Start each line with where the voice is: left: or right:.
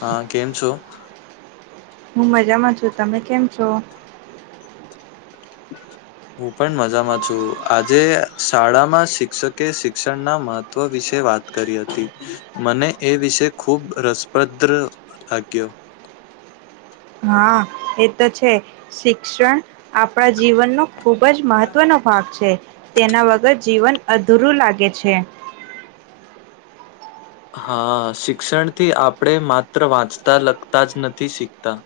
left: હા, કેમ છો.
right: મુંબઈ જમા છો, તમે કેમ છો. [unintelligible]
left: હું, પણ મજામાં છું, આજે શાળામાં શિક્ષકે શિક્ષણના મહત્વ વિશે વાત કરી હતી, મને એ વિષ ખુબ રસપ્રદ લાગ્યો
right: હા, એ તો છે, શિક્ષણ આપણા જીવન ન ખૂબજ મહત્વનોો ભાગ છે. તેના વગર જીવન અધૂરું લાગે છે.
left: હા શિક્ષણથી આપણે માત્ર વાંચતા લગતા જ નથી શીખતા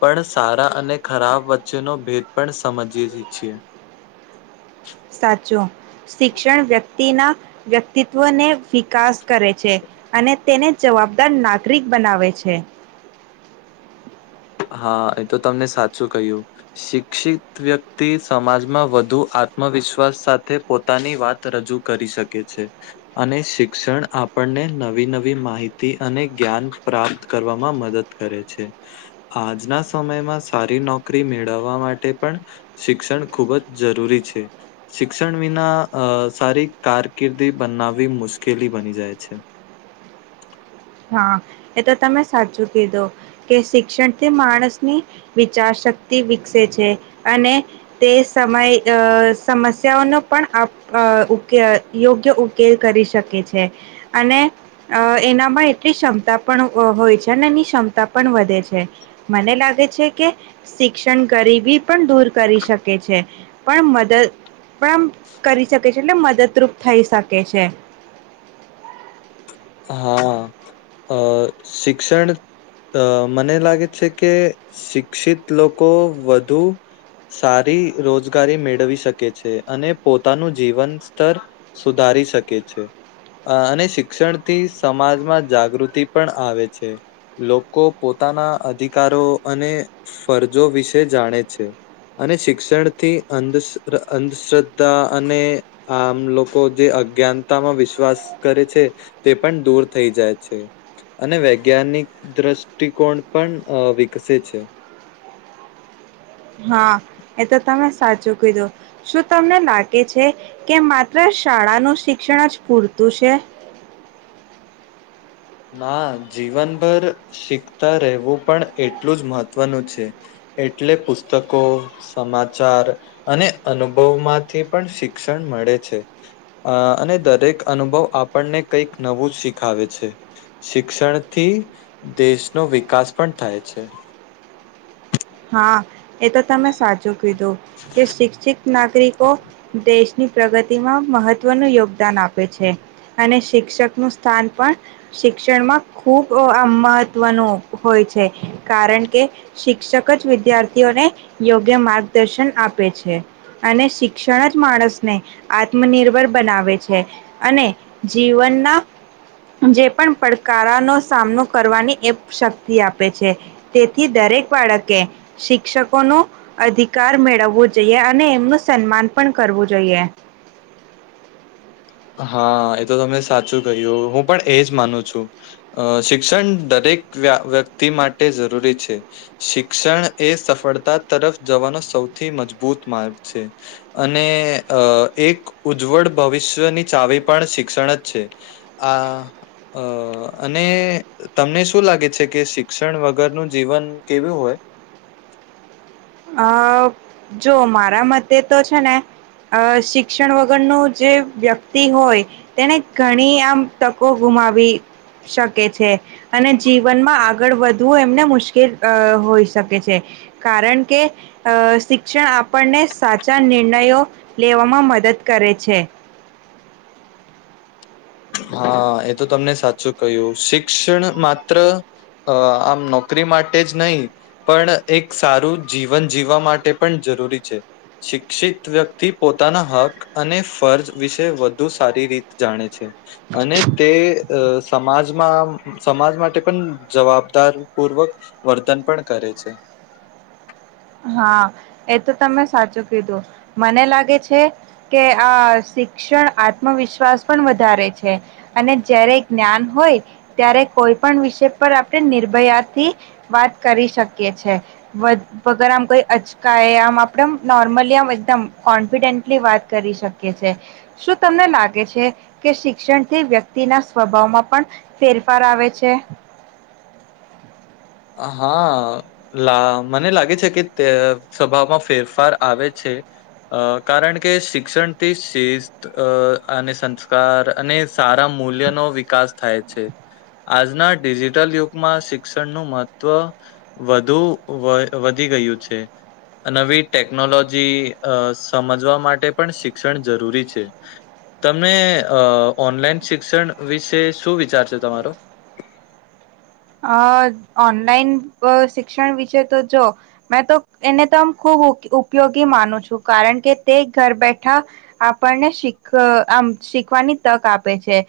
left: પણ સારા અને ખરાબ વચ્ચેનો ભેદ પણ સમજીએ છીએ
right: સાચો શિક્ષણ વ્યક્તિ ના વ્યક્તિત્વને વિકાસ કરે છે અને તેને જવાબદાર નાગરિક બનાવે છે
left: હા એ તો તમને સાચું કહ્યું શિક્ષિત વ્યક્તિ સમાજમાં વધુ આત્મવિશ્વાસ સાથે પોતાની વાત રજૂ કરી શકે છે અને શિક્ષણ આપણે નવી નવી માહિતી અને જ્ઞાન પ્રાપ્ત કરવામાં મદદ કરે છે આજના સમયમાં સારી નોકરી મેળવવા માટે પણ શિક્ષણ ખુબ જ જરૂરી છે શિક્ષણ વિના સારી કારકિર્દી બનાવી મુશ્કેલી બની જાય છે અચ્છા
right: [unintelligible] હા એ તો તમે સાચું કીધું કે શિક્ષણ થી માણસની વિચાર શક્તિ વિકસે છે અને તે સમય સમસ્યાઓનો પણ અ ઉકેલ યોગ્ય ઉકેલ કરી શકે છે અને અ એનામાં એટ ક્ષમતા પણ હોય છે અને એની ક્ષમતા પણ વધે છે મને લાગે છે કે શિક્ષણ ગરીબી પણ દૂર કરી શકે છે પણ મદદ પણ કરી શકે છે એટલે મદદરૂપ થઈ શકે છે
left: હા અ શિક્ષણ અ મને લાગે છે કે શિક્ષિત લોકો વધુ સારી રોજગારી મેળવી શકે છે અને પોતાનું જીવન સ્તર સુધાર શકે છે અને શિક્ષણ થી સમાજમાં જાગૃતિ પણ આવે છે લોકો પોતાના અધિકારો અને ફરજો વિશે જાણે છે અને શિક્ષણથી અંધ અંધશ્રદ્ધા અને આમ લોકો જે અજ્ઞાનતામાં વિશ્વાસ કરે છે તે પણ દૂર થઈ જાય છે અને વૈજ્ઞાનિક દ્રષ્ટિકોણ પણ વિકસે છે
right: [unintelligible] હા એ તો તમે સાચું કીધો શું તમને લાગે છે કે માત્ર શાળાનુંું શિક્ષણ જ પૂરતું છે
left: ના જીવનભર શીખતા રહેવું પણ એટલું જ મહત્વનું છે એટલે પુસ્તકો સમાચાર અને અનુભવમાંથી પણ શિક્ષણ મળે છે અને દરેક અનુભવ આપણને કઈક નવું જ શીખાવે છે શિક્ષણથી દેશનો વિકાસ પણ થાય છે
right: હા એ તો તમે સાચું કીધું કે શિક્ષિત નાગરિકો દેશની પ્રગતિમાં મહત્વનું યોગદાન આપે છે અને શિક્ષક નું સ્થાન પણ શિક્ષણમાં ખુબ મહત્વનું હોય છે કારણ કે શિક્ષક એક જ વિદ્યાર્થીઓને યોગ્ય માર્ગદર્શન આપે છે અને શિક્ષણ જ માણસને આત્મનિર્ભર બનાવે છે અને જીવન ના ના જે પણ પડકારાનો સામનો કરવાની એ શક્તિ આપે છે તેથી દ હરેક બાળક કે શિક્ષકો નો અધિકાર મેળવવો જોઈએ અને એમનું સન્માન પણ કરવું જોઈએ [inaudible]
left: હા એ તો તમને સાચું કહ્યું હું પણ એજ માનું છું અ શિક્ષણ દરેક વ્યક્તિ માટે જરૂરી છે શિક્ષણ એ સફળતા તરફ જવાનો સૌથી થી મજબૂત માર્ગ છે અને એક ઉજ્જવળ ભવિષ્યની ાવ પણ શિક્ષણ જ છે અને તમને શું શું લાગે છે કે શિક્ષણ વગરનું જીવન કેવું હોય
right: અ જો મારા મતે તો છે ને અ શિક્ષણ વગર ન જે વ્યક્તિ હોય તેને ઘણી આમ તકો ગુ માવી શકે છે અને જીવનમાં આગળ વધવું એમને મુશ્કેલ હોઈ શકે છે કારણ કે અ શિક્ષણ આપણને સાચા નિર્ણયો લેવામાં મદદ કરે છે [inaudible]
left: હા એ તો તમને સાચું કહ્યું શિક્ષણ માત્ર અ આમ નોકરી માટે જ નહીિ પણ એક સારું જીવન જીવવા માટે પણ જરૂરી છે શિક્ષિત વ્યક્તિ પોતાના હક અને ફર્જ વિશે વધુ સારી રીત જાણે છે અને તે સમાજમાં સમાજ માટે પણ જવાબદાર પૂર્વક વર્તન પણ કરે છે
right: [inaudible] હા એ તો તમે સાચું કીધું મને લાગે છે કે આ શ્ આત્મવિશ્વાસ પણ વધારે છે અને જ્યારે જ્ઞાન હોય ત્યારે કોઈ કોઈ પણ વિષય પર આપણે નિર્ભયાથી વાત કરી શકીએ છે વગર આમ કોઈ અચકાય આમ આપણેેમ નોર્મલી આમ એકદમ કોન્ફિડેન્ટલી વાત કરી શકીએ છીએ શું તમને લાગે છે કે શિક્ષણથી વ્યક્તિના સ્વભાવમાં પણ ફેરફાર આવે છે
left: હા લા મને લાગે છે કે તે સભામાં ફેરફાર આવે છે અ કારણ કે શિક્ષણથી શિસ્ત અને સંસ્કાર અને સારામાં મૂલ્યનો વિકાસ થાય છે આજના ડિજિટલ યુગમાં શિક્ષણનું મહત્વ તવ વધુ વધી ગયું છે નવી ટેકનોલોજી અ સમજવા માટે પણ શિક્ષણ જરૂરી છે તમને અ ઓનલાઈન શિક્ષણ વિશે શું વિચારશે તમારો
right: [inaudible] અ ઓનલાઈન શિક્ષણ વિશે તો જો મેં તો એને તો આમ ખુબ ઉપયોગી માનું છું કારણ કે તે ઘર બેઠા આપણને શીખ શીખવાની તક આપે છે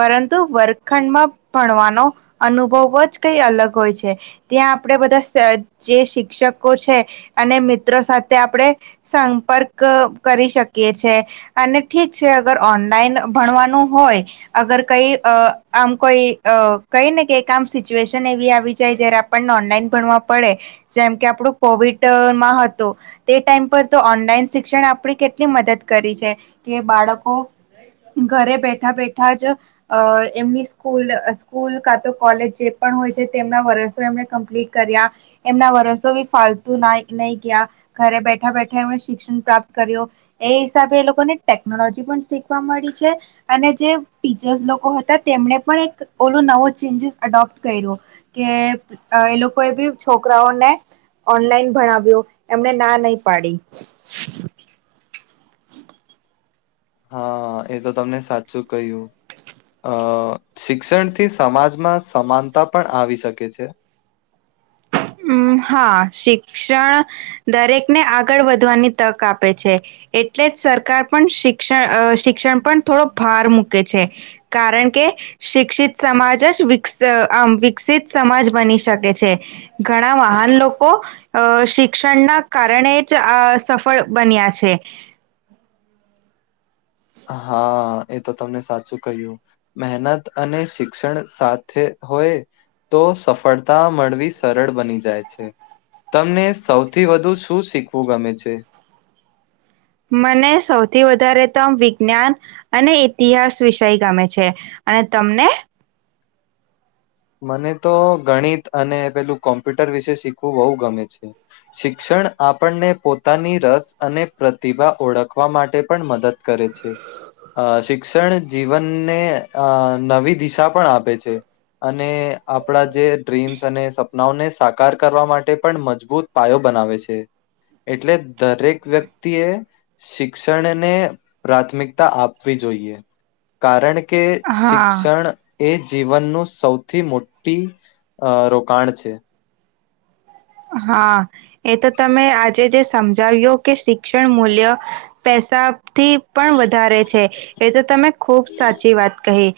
right: પરંતુ વર્ખંડમાં ભણવાનો અનુભવ જ કઈ અલગ હોય છે ત્યાં આપડે બધા જે શિક્ષકો છે અને મિત્ર સાથે આપણે સંપર્ક કરી શકીએ છ છે અને ઠીક છે અગર ઓન લાઈન ભણવાનું હોય અગર કઈ આમ કોઈ કઈ ને કે આમ સન એવી આવી જાય જયારે આપણને ઓનલાઈન ભણવા પડે જેમ કે આપડું કોવિડમાં હતું તે ટાઈમ પર તો ઓનલાઈન શિક્ષણ આપણે કેટલી મદદ કરી છે કે બાળકો ઘરે બેઠા બેઠા જ અ એમની સ્કૂલ સ્કૂલ કા તો કોલેજ જે પણ હોય છે તેમના વરસો એમને કમ્પ્લીટ કર્યા એમના વરસો બી ફાલતુ ના નહી ગયા ઘરે બેઠા બેઠા એમણે શિક્ષણ પ્રાપ્ત કર્યું એ હિસાબે એ લોકોને ટેકનોલોજી પણ શીખવા મળી અને જે ટીચર્સ લોકો હતા તેમને પણ એક ઓલું નવો ચેન્જસ એડોપ કર્યું કે એ લોકો એ બી છોકરાઓને ઓનલાઈન ભણાવ્યો એમને ના નહી પાડી
left: હા એ તો તમને સાચું કહ્યું. અ શિક્ષણથી સમાજમાં સમાનતા પણ આવી શકે છે.
right: તો હમ હા શિક્ષણ દરેકને આગળ વધવાની તક આપે છે. એટલે જ સરકાર પણ શિક્ષણ શિક્ષણ પર થોડો ભાર મૂકે છે કારણ કે શિક્ષિત સમાજ જ આમ વિકસિત સમાજ બની શકે છે. ઘણા વાહન લોકો અ શિક્ષણ ના કારણે જ આ સફળ બન્યા છે. [inaudible]
left: હા એ તો તમને સાચું કહ્યું મહેનત અને શિક્ષણ સાથે હોય તો સફળતા મળવી સરળ બની જાય છે. તમને સૌથી વધુ શું શીખવું ગમે છે.
right: મને સૌથી વધારે તો વિજ્ઞાન અને ઇતિહાસ વિષય ગમે છે. અને તમને
left: મને તો ગણિત અને પેલું કોમ્પ્યુટર વિશે શીખવું બહુ ગમે છે શિક્ષણ જણ આપણને પોતાની રસ અને પ્રતિભા ઓળખવા માટે પણ મદદ કરે છે. અ શિક્ષણ જીવનને અ નવી દિશા પણ આપે છે. અને આપણા જે ડ્રીમ્સ અને સપનાઓને સાકાર કરવા માટે પણ મજબૂત પાયો બનાવ આવે છે. એટલે દરેક વ્યક્તિ એ શિક્ષણને પ્રાથમિકતા આપવી જોઈ કારણ કે
right: હા
left: શિક્ષણ એ જીવનનું સૌથી મોટી રોકાણ છે.
right: હા એ તો તમે આજે જે સમજાવ્યો કે શિક્ષણ મૂલ્ય પ પૈસાથી પણ વધારે છે એ તો તમે ખુબ સાચી વાત કહી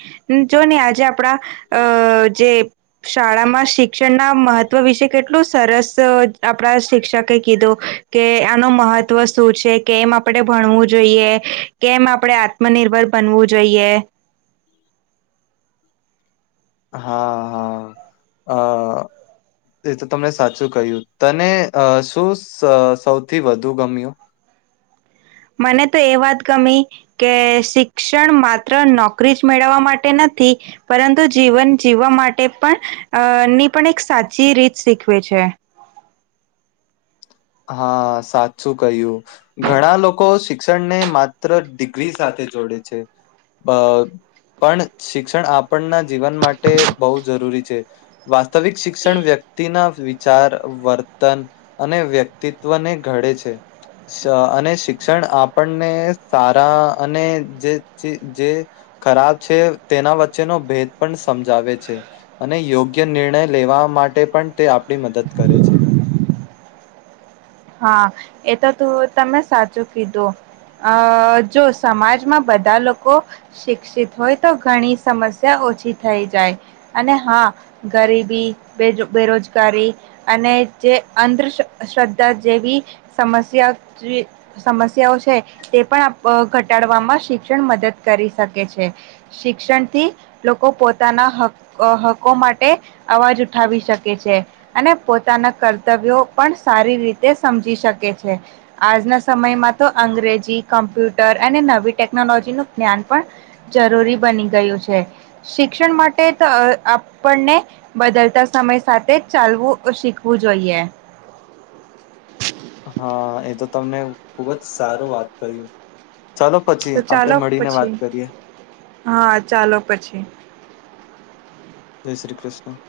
right: જો આજે આપણા અ જે શાળામાં શિક્ષણના મહત્વ વિશે કેટલું સરસ આપડા શિક્ષકે કીધું કે આનું મહત્વ શું છે કે એમ આપે ભણવું જોઈએ કેમ આપડણે આત્મનિર્ભર બનવું જોઈએ
left: હા હા અ એ તો તમને સાચું કહ્યું તને શું સૌથી વધુ ગમ્યું.
right: મને તો એ વાત ગમી કે શિક્ષણ માત્ર નોકરી જ મેળવવા માટે નથી પરંતુ જીવન જીવવા માટે પણ અ ની પણ એક સાચી રીત શીખવે છે. છે
left: હા સાચું કહ્યું ઘણા લોકો શિક્ષણને માત્ર ડિગ્રી સાથે જોડે છે અ પણ શિક્ષણ આપણના જીવન માટે બહુ જરૂરી છે વાસ્તવિક શિક્ષણ વ્યક્તિ વ્યક્તિના વિચાર વર્તન અને વ્યક્તિત્વને ઘડે છે. અને શિક્ષણ આપણને સારા અને જે જે ખરાબ છે તેના વચ્ચેનો ભેદ પણ સમજાવે છે અને યોગ્ય નિર્ણય લેવા માટે પણ તે આપણી મદદ કરે છે.
right: [inaudible] હા એ તો તું તમે સાચું કીધું અ જો સમાજમાં બધા લોકો શિક્ષિત હોય તો ઘણી સમસ્યા ઓછી થઈ જાય અને હા ગરીબી બેરોજગારી અને ચે અંધ શ્રદ્ધા જેવી સમસ્યા સમસ્યાઓ છે તે પણ ઘટાડવામાં શિક્ષણ મદદ કરી શકે છે શિક્ષણથી લોકો પોતાના લોકો માટે અવાજ ઉઠાવી શકે છે અને પોતાના કર્તવ્યો પણ સારી રીતે સમજી શકે છે આજના સમયમાં તો અંગ્રેજી કમ્પ્યુટર અને નવી ટેક ટેનોલોજી નું જ્ઞાન પણ જરૂરી બની ગયું છે શિક્ષણ માટે તો આપને બદલતા સમય સાથે ચાલવું, શીખવું જોઈએ.
left: હા એ તો તમને ખુબ જ સારું વાત કર્યું. ચાલો,
right: તો
left: પછી આપડે
right: ચાલો
left: મળીને વાત
right: પછી
left: કરીએ.
right: હા ચાલો પછી
left: જય શ્રી કૃષ્ણ.